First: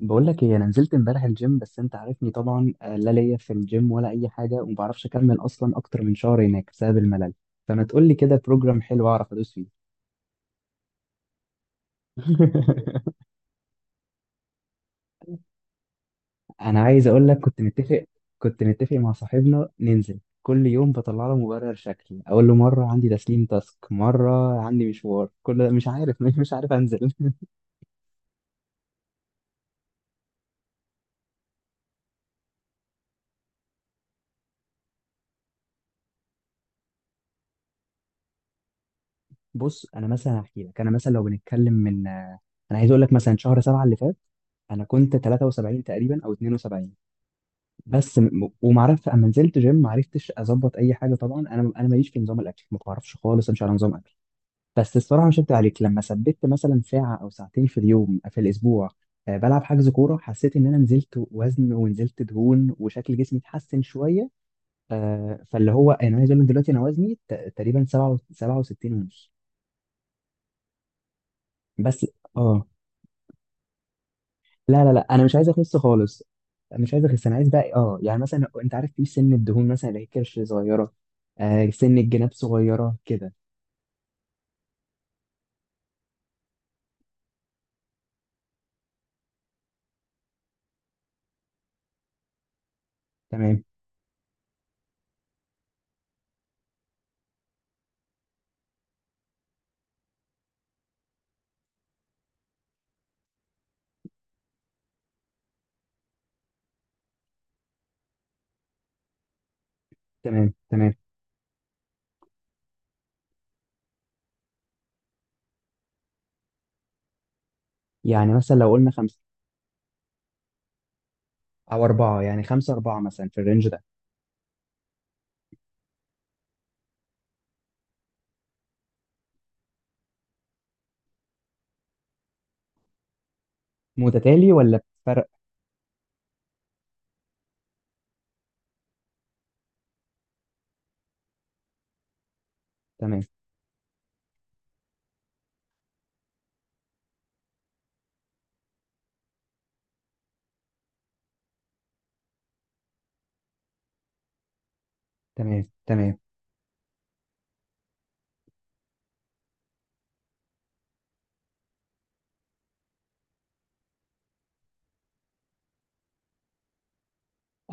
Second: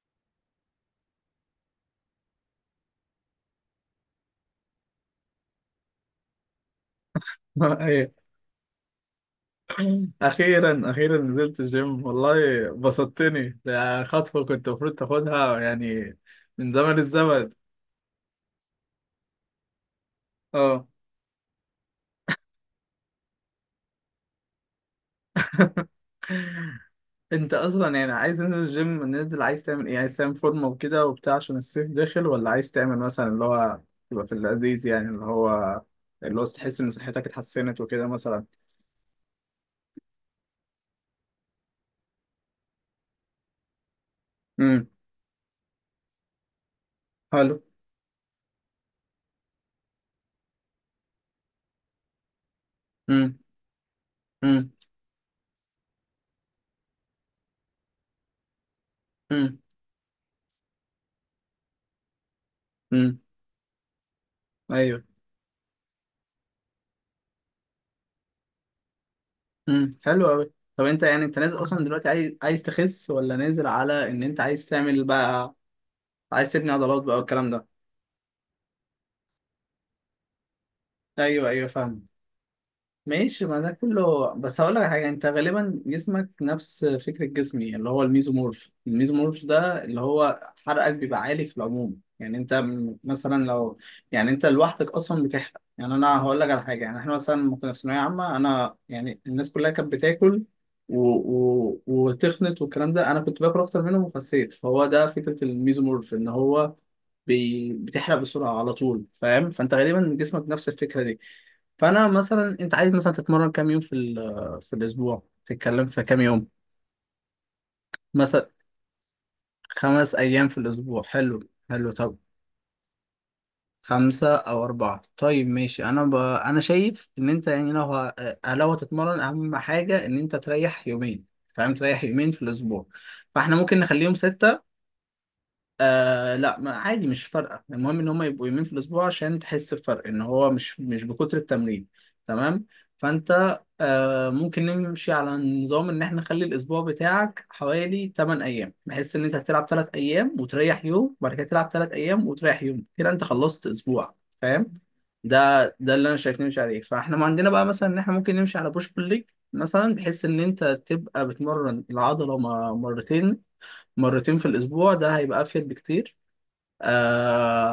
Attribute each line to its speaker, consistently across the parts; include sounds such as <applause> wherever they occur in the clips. Speaker 1: بقول لك ايه؟ انا نزلت امبارح الجيم، بس انت عارفني طبعا. لا ليا في الجيم ولا اي حاجه، وما بعرفش اكمل اصلا اكتر من شهر هناك بسبب الملل. فما تقول
Speaker 2: أيوة.
Speaker 1: لي كده بروجرام حلو اعرف ادوس فيه.
Speaker 2: اخيرا اخيرا نزلت الجيم والله
Speaker 1: <laughs>
Speaker 2: بسطتني. ده خطوه كنت المفروض تاخدها يعني من
Speaker 1: انا
Speaker 2: زمن
Speaker 1: عايز اقول لك،
Speaker 2: الزمن.
Speaker 1: كنت متفق مع صاحبنا ننزل كل
Speaker 2: اه
Speaker 1: يوم، بطلع له مبرر. شكل اقول له مره عندي تسليم تاسك، مره عندي مشوار، كل ده مش عارف. <laughs> مش عارف انزل.
Speaker 2: انت اصلا يعني عايز تنزل الجيم ننزل، عايز تعمل ايه؟ عايز تعمل فورمه وكده وبتاع عشان الصيف داخل، ولا عايز تعمل مثلا اللي هو تبقى في اللذيذ يعني اللي هو تحس ان صحتك اتحسنت وكده مثلا؟
Speaker 1: <laughs> بص، انا مثلا هحكي لك. انا مثلا لو بنتكلم من انا عايز اقول لك مثلا شهر 7 اللي فات انا
Speaker 2: امم،
Speaker 1: كنت 73 تقريبا او 72.
Speaker 2: حلو.
Speaker 1: ومعرفت اما نزلت جيم ما عرفتش اظبط اي حاجه. طبعا انا ماليش في نظام الاكل، ما بعرفش
Speaker 2: امم.
Speaker 1: خالص امشي على نظام اكل.
Speaker 2: امم.
Speaker 1: بس الصراحه مش هكدب عليك، لما ثبت مثلا ساعه او ساعتين في اليوم في الاسبوع
Speaker 2: امم.
Speaker 1: بلعب حجز كوره، حسيت ان انا نزلت وزن ونزلت دهون وشكل
Speaker 2: امم.
Speaker 1: جسمي اتحسن شويه.
Speaker 2: ايوه.
Speaker 1: فاللي هو يعني انا عايز اقول لك دلوقتي انا وزني تقريبا 67 ونص.
Speaker 2: امم، حلو قوي. طب انت يعني انت نازل اصلا
Speaker 1: بس
Speaker 2: دلوقتي، عايز
Speaker 1: اه،
Speaker 2: تخس، ولا نازل على ان انت عايز
Speaker 1: لا لا لا،
Speaker 2: تعمل
Speaker 1: انا مش عايز
Speaker 2: بقى
Speaker 1: اخس خالص.
Speaker 2: عايز تبني
Speaker 1: مش
Speaker 2: عضلات
Speaker 1: عايز
Speaker 2: بقى
Speaker 1: اخس. انا عايز
Speaker 2: والكلام ده؟
Speaker 1: بقى اه يعني، مثلا انت عارف، في سن الدهون مثلا اللي هي كرش صغيره.
Speaker 2: ايوه ايوه،
Speaker 1: آه، سن
Speaker 2: فاهم.
Speaker 1: الجناب صغيره كده.
Speaker 2: ماشي، ما ده كله، بس هقول لك على حاجه. انت غالبا جسمك نفس فكره جسمي، اللي هو الميزومورف. الميزومورف ده اللي هو حرقك بيبقى عالي في العموم. يعني انت مثلا
Speaker 1: تمام
Speaker 2: لو، يعني انت لوحدك اصلا بتحرق. يعني انا هقول لك على حاجه، يعني احنا مثلا لما كنا في ثانويه عامه، انا يعني الناس كلها كانت بتاكل وتخنت والكلام ده، انا كنت باكل اكتر منهم وخسيت. فهو ده فكره الميزومورف، ان هو بتحرق بسرعه على طول، فاهم؟ فانت غالبا جسمك
Speaker 1: تمام
Speaker 2: نفس
Speaker 1: تمام.
Speaker 2: الفكره دي. فانا مثلا، انت عايز مثلا تتمرن كام يوم في في الاسبوع؟ تتكلم في كام يوم
Speaker 1: يعني
Speaker 2: مثلا؟
Speaker 1: مثلا لو قلنا خمسه
Speaker 2: خمس ايام في الاسبوع، حلو
Speaker 1: او
Speaker 2: حلو. طب
Speaker 1: اربعه، يعني خمسه اربعه مثلا في الرينج ده.
Speaker 2: خمسة أو أربعة، طيب ماشي. أنا أنا شايف إن أنت يعني لو ه... آه، لو هتتمرن أهم حاجة إن أنت تريح يومين، فاهم، تريح يومين في الأسبوع. فإحنا ممكن نخليهم
Speaker 1: متتالي
Speaker 2: ستة.
Speaker 1: ولا بفرق؟
Speaker 2: لا، ما عادي، مش فارقة، المهم ان هم يبقوا يومين في الاسبوع عشان تحس بفرق ان هو مش بكتر التمرين. تمام.
Speaker 1: تمام
Speaker 2: فانت آه ممكن نمشي على نظام ان احنا نخلي الاسبوع بتاعك حوالي 8 ايام، بحيث ان انت هتلعب 3 ايام وتريح يوم، وبعد كده تلعب 3 ايام وتريح يوم، كده انت خلصت اسبوع، فاهم؟ ده
Speaker 1: تمام
Speaker 2: ده اللي انا
Speaker 1: تمام.
Speaker 2: شايف نمشي عليه. فاحنا ما عندنا بقى مثلا ان احنا ممكن نمشي على بوش بول ليج مثلا، بحيث ان انت تبقى بتمرن العضلة مرتين، مرتين في الأسبوع، ده هيبقى أفيد بكتير.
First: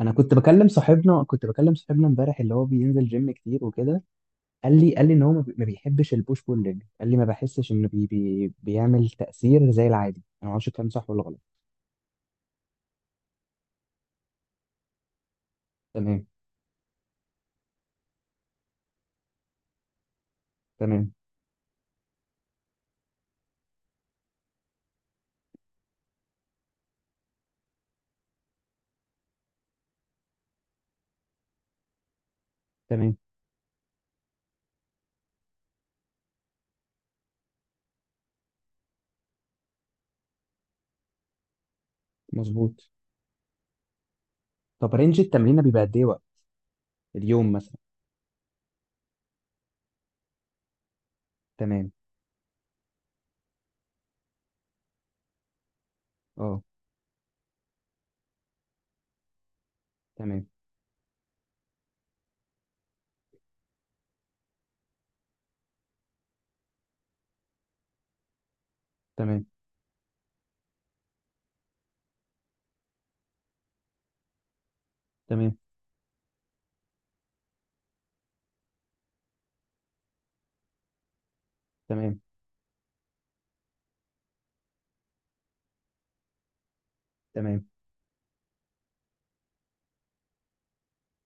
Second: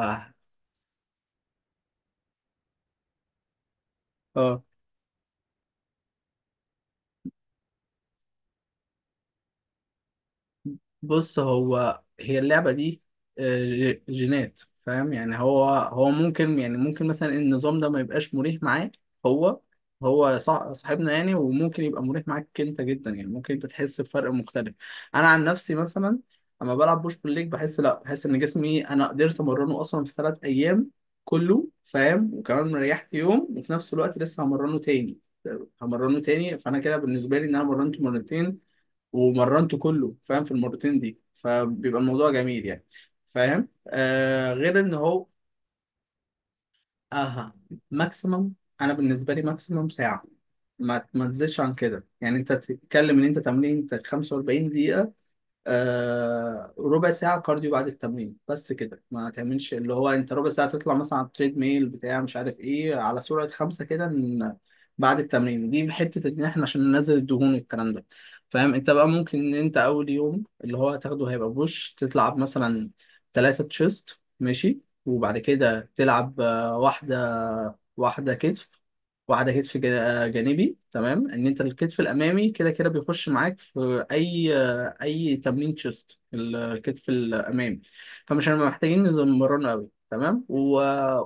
Speaker 1: انا كنت بكلم صاحبنا، امبارح، اللي هو بينزل جيم كتير وكده.
Speaker 2: آه.
Speaker 1: قال لي ان هو ما بيحبش البوش بول ليج. قال لي ما بحسش انه بي بي بيعمل تاثير زي العادي. انا ما اعرفش الكلام صح ولا
Speaker 2: بص،
Speaker 1: غلط.
Speaker 2: هو هي اللعبة دي آه، جينات، فاهم؟ يعني هو، هو
Speaker 1: تمام
Speaker 2: ممكن يعني ممكن مثلا النظام ده ما يبقاش مريح معاه هو هو،
Speaker 1: تمام
Speaker 2: صاحبنا يعني، وممكن يبقى مريح معاك انت جدا، يعني ممكن انت تحس بفرق مختلف. انا عن نفسي مثلا، اما بلعب بوش بول ليج بحس، لا بحس ان جسمي انا قدرت امرنه اصلا في ثلاث ايام كله، فاهم، وكمان ريحت
Speaker 1: تمام.
Speaker 2: يوم وفي نفس الوقت لسه همرنه تاني، آه، همرنه تاني. فانا كده بالنسبه لي، ان انا مرنته مرتين ومرنته كله، فاهم، في المرتين دي، فبيبقى الموضوع جميل يعني.
Speaker 1: مظبوط.
Speaker 2: فاهم؟ آه، غير ان
Speaker 1: طب رينج
Speaker 2: هو.
Speaker 1: التمرين بيبقى قد ايه وقت اليوم
Speaker 2: اها.
Speaker 1: مثلا؟
Speaker 2: ماكسيمم، انا بالنسبه لي ماكسيمم ساعه، ما تزيدش عن
Speaker 1: تمام.
Speaker 2: كده. يعني انت تتكلم ان انت تمرين 45 دقيقه،
Speaker 1: اه،
Speaker 2: آه، ربع ساعة كارديو بعد التمرين، بس كده. ما تعملش اللي هو انت
Speaker 1: تمام
Speaker 2: ربع ساعة تطلع مثلا على التريد ميل بتاع مش عارف ايه على سرعة خمسة كده بعد التمرين دي حتة ان احنا عشان ننزل الدهون والكلام ده، فاهم؟ انت بقى ممكن
Speaker 1: تمام
Speaker 2: ان انت اول يوم اللي هو هتاخده هيبقى بوش، تلعب مثلا تلاتة تشيست ماشي، وبعد
Speaker 1: تمام.
Speaker 2: كده تلعب آه، واحدة واحدة كتف، واحدة كتف جانبي، تمام، ان انت الكتف
Speaker 1: تمام
Speaker 2: الامامي كده كده بيخش معاك في اي تمرين تشيست، الكتف
Speaker 1: تمام
Speaker 2: الامامي، فمش هنبقى محتاجين نمرنه قوي، تمام. و...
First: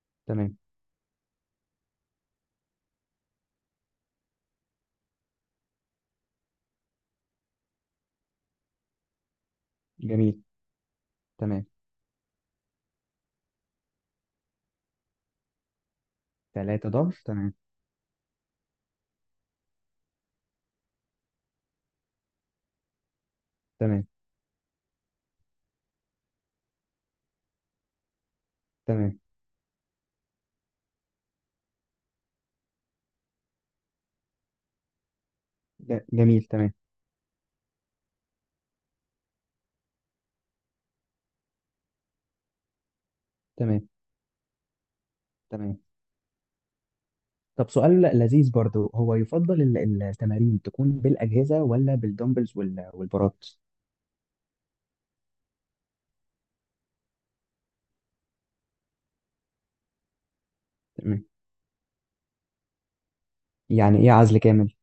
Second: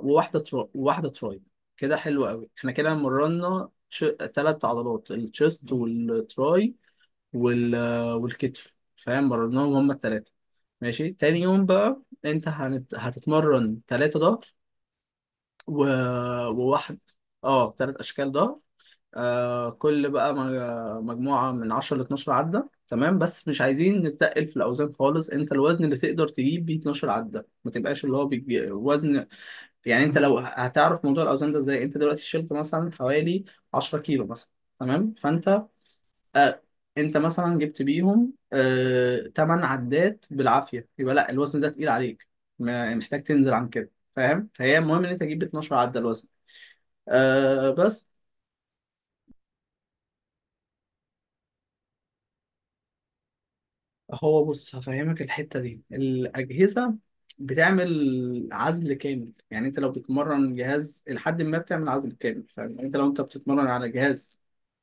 Speaker 2: وواحده
Speaker 1: تمام.
Speaker 2: وواحده تراي. كده حلو قوي، احنا كده تلات عضلات، التشيست والتراي وال... والكتف، فاهم، مرناهم هما التلاتة،
Speaker 1: جميل
Speaker 2: ماشي. تاني يوم
Speaker 1: تمام.
Speaker 2: بقى انت هتتمرن تلاتة ظهر، و...
Speaker 1: ثلاثة
Speaker 2: وواحد.
Speaker 1: ضغط تمام.
Speaker 2: اه، تلات اشكال ظهر. آه، كل بقى مجموعة من 10 ل 12 عدة، تمام، بس مش عايزين
Speaker 1: تمام
Speaker 2: نتقل في الأوزان خالص. أنت الوزن اللي تقدر تجيب بيه 12 عدة، ما تبقاش اللي هو بيجي
Speaker 1: تمام.
Speaker 2: وزن يعني. أنت لو هتعرف موضوع الأوزان ده إزاي، أنت دلوقتي شلت مثلا حوالي 10 كيلو مثلا، تمام، فأنت
Speaker 1: جميل
Speaker 2: آه
Speaker 1: تمام.
Speaker 2: أنت مثلا جبت بيهم آه 8 عدات بالعافية، يبقى لا الوزن ده تقيل عليك، محتاج تنزل عن
Speaker 1: تمام
Speaker 2: كده، فاهم؟ فهي المهم إن أنت تجيب 12
Speaker 1: تمام
Speaker 2: عدة الوزن.
Speaker 1: طب
Speaker 2: آه،
Speaker 1: سؤال
Speaker 2: بس.
Speaker 1: لذيذ برضو، هو يفضل التمارين تكون بالأجهزة ولا بالدمبلز والبارات؟
Speaker 2: هو بص، هفهمك الحتة دي. الأجهزة بتعمل عزل كامل، يعني انت لو بتتمرن جهاز
Speaker 1: تمام.
Speaker 2: لحد ما بتعمل عزل كامل، فاهم، يعني انت لو انت بتتمرن على
Speaker 1: يعني ايه
Speaker 2: جهاز
Speaker 1: عزل كامل؟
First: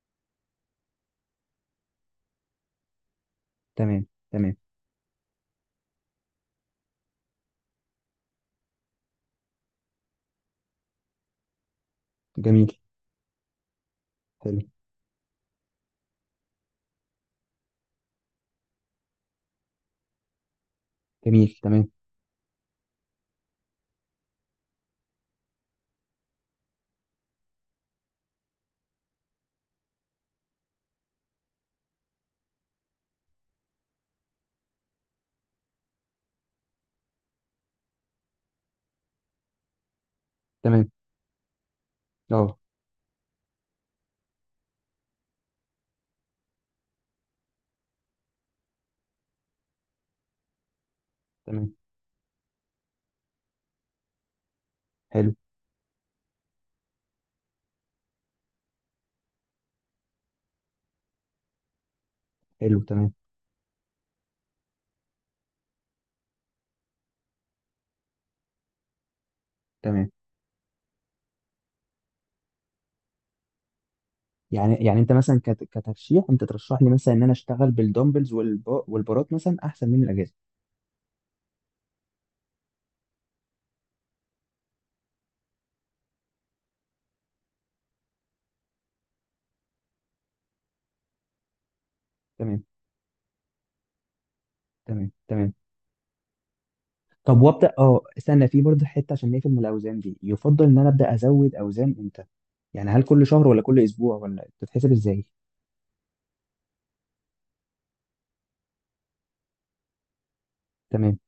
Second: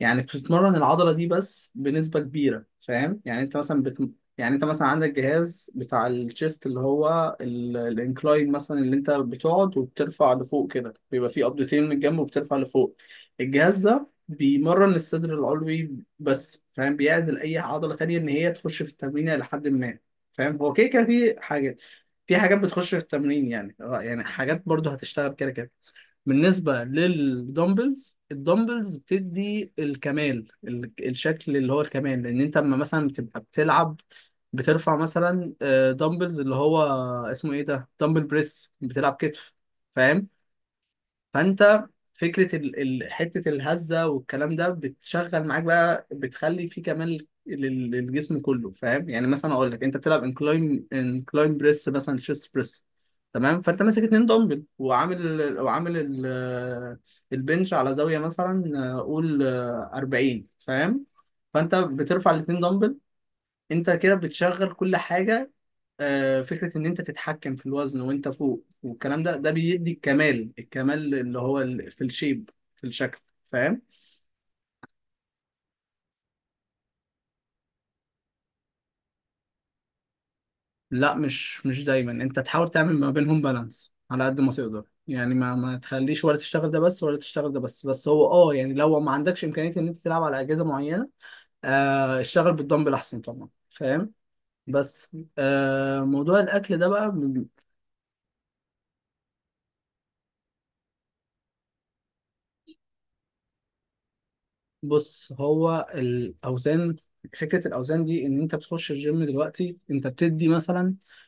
Speaker 2: يعني بتتمرن العضلة دي بس بنسبة كبيرة، فاهم؟ يعني انت مثلا
Speaker 1: تمام
Speaker 2: يعني
Speaker 1: تمام.
Speaker 2: انت مثلا عندك جهاز بتاع الشيست، اللي هو الانكلاين مثلا، اللي انت بتقعد وبترفع لفوق كده، بيبقى فيه قبضتين من الجنب وبترفع
Speaker 1: جميل.
Speaker 2: لفوق. الجهاز ده
Speaker 1: حلو.
Speaker 2: بيمرن الصدر العلوي بس، فاهم، بيعزل اي عضلة تانية ان هي تخش في التمرين الى حد ما. فاهم؟ هو كده كده في
Speaker 1: جميل
Speaker 2: حاجات،
Speaker 1: تمام
Speaker 2: في حاجات بتخش في التمرين يعني، يعني حاجات برضه هتشتغل كده كده. بالنسبة للدمبلز، الدمبلز بتدي الكمال، الشكل اللي هو الكمال، لأن أنت أما مثلا بتبقى بتلعب بترفع مثلا آه، دمبلز اللي هو اسمه إيه ده، دمبل بريس بتلعب كتف، فاهم؟
Speaker 1: تمام.
Speaker 2: فانت فكره
Speaker 1: اه
Speaker 2: حته الهزه والكلام ده بتشغل معاك بقى، بتخلي في كمال للجسم كله، فاهم؟ يعني مثلا اقول لك انت بتلعب انكلاين، انكلاين
Speaker 1: تمام.
Speaker 2: بريس مثلا، تشيست بريس، تمام، فانت ماسك اتنين دمبل
Speaker 1: حلو
Speaker 2: وعامل البنش على زاويه مثلا آه، قول آه، 40، فاهم؟ فانت بترفع الاتنين
Speaker 1: حلو.
Speaker 2: دمبل،
Speaker 1: تمام
Speaker 2: انت كده بتشغل كل حاجه. آه، فكرة إن أنت تتحكم في الوزن وأنت فوق والكلام ده، ده بيدي
Speaker 1: تمام.
Speaker 2: الكمال، الكمال اللي هو في الشيب، في الشكل، فاهم؟
Speaker 1: يعني يعني انت مثلا كترشيح، انت ترشح لي مثلا ان انا اشتغل بالدمبلز والبارات مثلا احسن من الاجهزه؟
Speaker 2: لا، مش دايما، أنت تحاول تعمل ما بينهم بالانس على قد ما تقدر، يعني ما تخليش ولا تشتغل ده بس ولا تشتغل ده بس، بس هو أه يعني لو ما عندكش إمكانية إن أنت تلعب على أجهزة معينة، آه، اشتغل
Speaker 1: تمام
Speaker 2: بالدمبل أحسن طبعا، فاهم؟ بس
Speaker 1: تمام تمام.
Speaker 2: آه، موضوع الأكل ده بقى.
Speaker 1: طب وابدا اه، استنى في برضه حته عشان نقفل من الاوزان دي. يفضل ان انا ابدا ازود اوزان امتى؟ يعني هل كل شهر ولا كل اسبوع، ولا بتتحسب ازاي؟
Speaker 2: بص، هو الاوزان، فكره الاوزان دي ان انت بتخش الجيم دلوقتي انت بتدي مثلا
Speaker 1: تمام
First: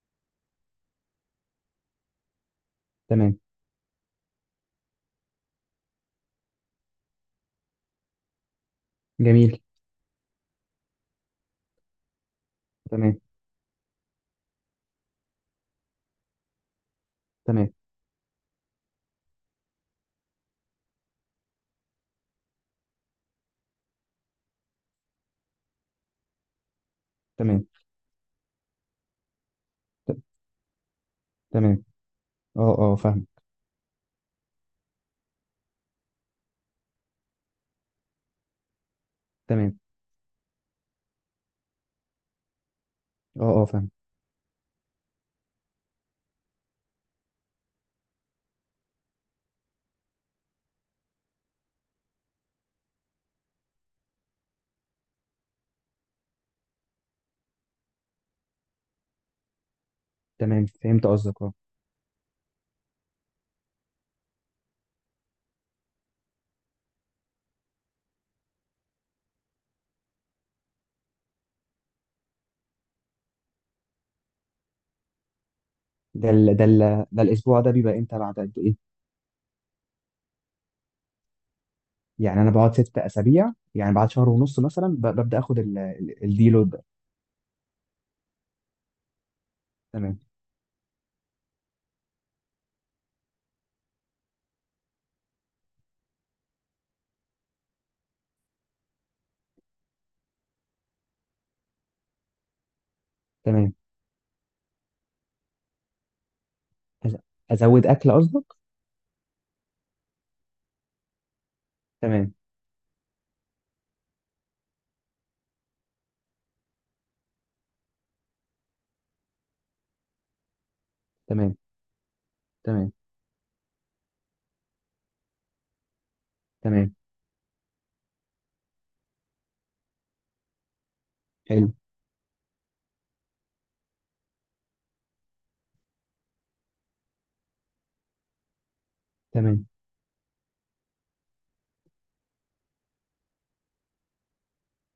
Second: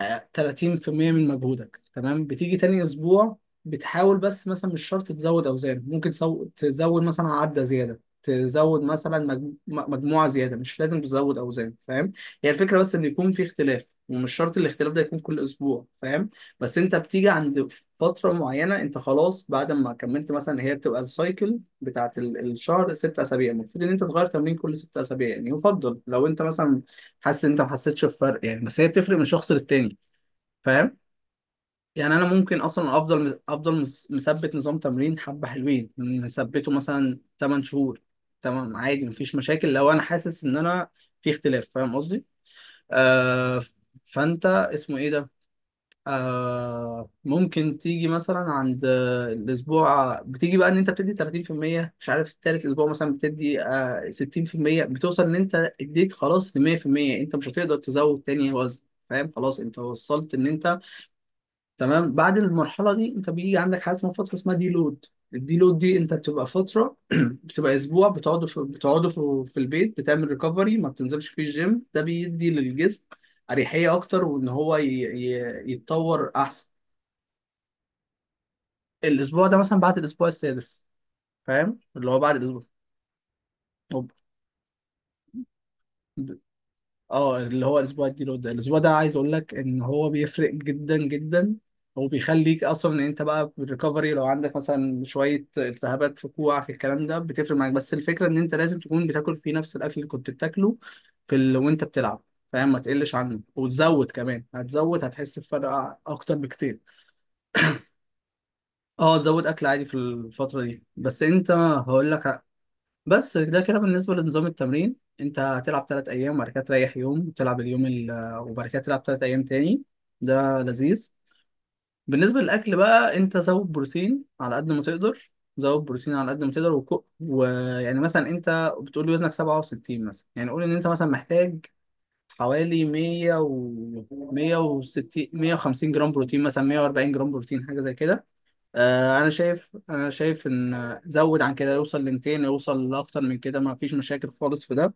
Speaker 2: آه، 30% من مجهودك، تمام، بتيجي تاني اسبوع
Speaker 1: تمام.
Speaker 2: بتحاول بس مثلا مش شرط تزود اوزان، ممكن تزود مثلا عدة زيادة، تزود مثلا
Speaker 1: جميل.
Speaker 2: مجموعة زيادة، مش لازم تزود اوزان، فاهم؟ هي الفكرة بس ان
Speaker 1: تمام
Speaker 2: يكون في اختلاف، ومش شرط الاختلاف ده يكون كل اسبوع، فاهم؟ بس انت بتيجي
Speaker 1: تمام
Speaker 2: عند فترة معينة انت خلاص بعد ما كملت مثلا، هي بتبقى السايكل بتاعت الشهر ست اسابيع، المفروض ان انت تغير تمرين كل ست اسابيع، يعني يفضل لو انت مثلا حاسس ان انت ما
Speaker 1: تمام.
Speaker 2: حسيتش بفرق، يعني بس هي بتفرق من شخص للتاني،
Speaker 1: ت-
Speaker 2: فاهم؟
Speaker 1: تمام.
Speaker 2: يعني انا ممكن
Speaker 1: اه اه
Speaker 2: اصلا
Speaker 1: فاهم.
Speaker 2: افضل مثبت نظام تمرين حبه حلوين مثبته مثلا 8 شهور، تمام عادي، مفيش مشاكل،
Speaker 1: تمام.
Speaker 2: لو انا حاسس ان انا في اختلاف، فاهم قصدي؟
Speaker 1: اه
Speaker 2: آه
Speaker 1: اه
Speaker 2: ف-
Speaker 1: فاهم.
Speaker 2: فانت اسمه ايه ده، آه ممكن تيجي مثلا عند آه، الاسبوع بتيجي بقى ان انت بتدي 30% مش عارف، التالت اسبوع مثلا بتدي آه 60%، بتوصل ان انت اديت خلاص ل 100%، انت مش هتقدر تزود تاني وزن، فاهم؟ خلاص انت وصلت ان
Speaker 1: تمام
Speaker 2: انت.
Speaker 1: فهمت قصدك اه.
Speaker 2: تمام. بعد المرحله دي انت بيجي عندك حاجه اسمها فتره اسمها دي لود. الدي لود دي انت بتبقى فتره <clears throat> بتبقى اسبوع، في البيت بتعمل ريكفري، ما بتنزلش فيه الجيم، ده بيدي للجسم اريحيه اكتر وان هو يتطور
Speaker 1: ده ال... ده
Speaker 2: احسن.
Speaker 1: ال... ده الاسبوع ده بيبقى امتى بعد قد ايه؟
Speaker 2: الاسبوع ده مثلا بعد الاسبوع السادس، فاهم، اللي هو بعد
Speaker 1: يعني انا
Speaker 2: الاسبوع.
Speaker 1: بقعد 6 اسابيع، يعني بعد شهر ونص مثلا ببدا اخد
Speaker 2: طب
Speaker 1: الديلود ده.
Speaker 2: اه اللي هو الاسبوع الديلو ده، الاسبوع ده عايز اقول لك ان هو
Speaker 1: تمام
Speaker 2: بيفرق جدا جدا، هو بيخليك اصلا ان انت بقى بالريكفري، لو عندك مثلا شويه التهابات في كوعك الكلام ده بتفرق معاك. بس الفكره ان انت لازم تكون بتاكل فيه نفس الاكل اللي كنت بتاكله في وانت بتلعب، فاهم، ما تقلش عنه،
Speaker 1: تمام.
Speaker 2: وتزود كمان، هتزود هتحس بفرق اكتر بكتير.
Speaker 1: أز- ازود اكل قصدك؟
Speaker 2: اه تزود اكل عادي في الفتره دي، بس انت هقول
Speaker 1: تمام
Speaker 2: لك. بس ده كده بالنسبة لنظام التمرين. انت هتلعب تلات ايام وبعد كده تريح يوم، وتلعب اليوم ال... آه، وبعد كده تلعب تلات ايام تاني، ده لذيذ.
Speaker 1: تمام
Speaker 2: بالنسبة للاكل
Speaker 1: تمام
Speaker 2: بقى، انت زود بروتين على قد ما تقدر، زود بروتين على قد ما تقدر،
Speaker 1: تمام.
Speaker 2: ويعني مثلا انت بتقول لي وزنك 67 مثلا، يعني قول ان انت مثلا محتاج
Speaker 1: حلو.
Speaker 2: حوالي 100 و 160 150 جرام بروتين مثلا، 140 جرام بروتين، حاجة زي كده. آه، انا
Speaker 1: تمام
Speaker 2: شايف انا شايف ان زود عن كده، يوصل ل 200، يوصل لاكتر من كده، ما فيش مشاكل خالص في ده.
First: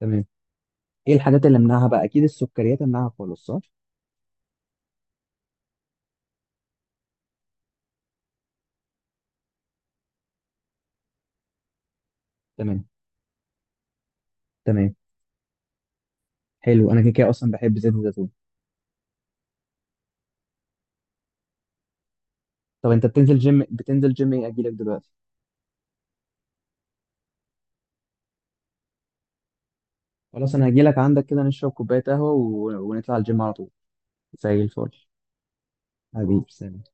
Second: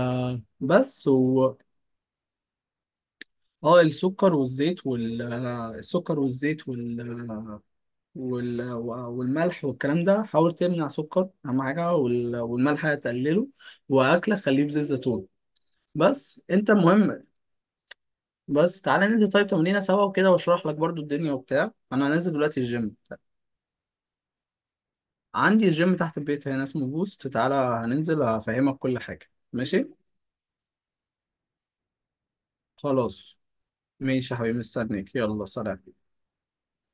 Speaker 1: تمام.
Speaker 2: بس،
Speaker 1: ايه
Speaker 2: و.
Speaker 1: الحاجات اللي امنعها بقى؟ اكيد السكريات امنعها خالص، صح؟
Speaker 2: اه، السكر والزيت آه، والملح والكلام ده، حاول تمنع سكر اهم حاجه،
Speaker 1: تمام
Speaker 2: والملح تقلله، واكلك خليه بزيت
Speaker 1: تمام.
Speaker 2: زيتون، بس انت
Speaker 1: حلو، انا كده
Speaker 2: مهم.
Speaker 1: كده اصلا بحب زيت الزيتون.
Speaker 2: بس تعالى ننزل طيب تمرينه سوا وكده، واشرح لك برضو الدنيا وبتاع، انا هنزل دلوقتي
Speaker 1: طب
Speaker 2: الجيم،
Speaker 1: انت بتنزل جيم، بتنزل جيم ايه؟ اجي لك دلوقتي؟
Speaker 2: عندي الجيم تحت البيت هنا اسمه بوست، تعالى هننزل هفهمك كل حاجة، ماشي؟
Speaker 1: خلاص انا هجي لك عندك كده، نشرب كوبايه قهوه ونطلع
Speaker 2: خلاص
Speaker 1: الجيم على طول.
Speaker 2: ماشي يا حبيبي،
Speaker 1: زي الفل.
Speaker 2: مستنيك، يلا سلام.
Speaker 1: حبيبي، سلام.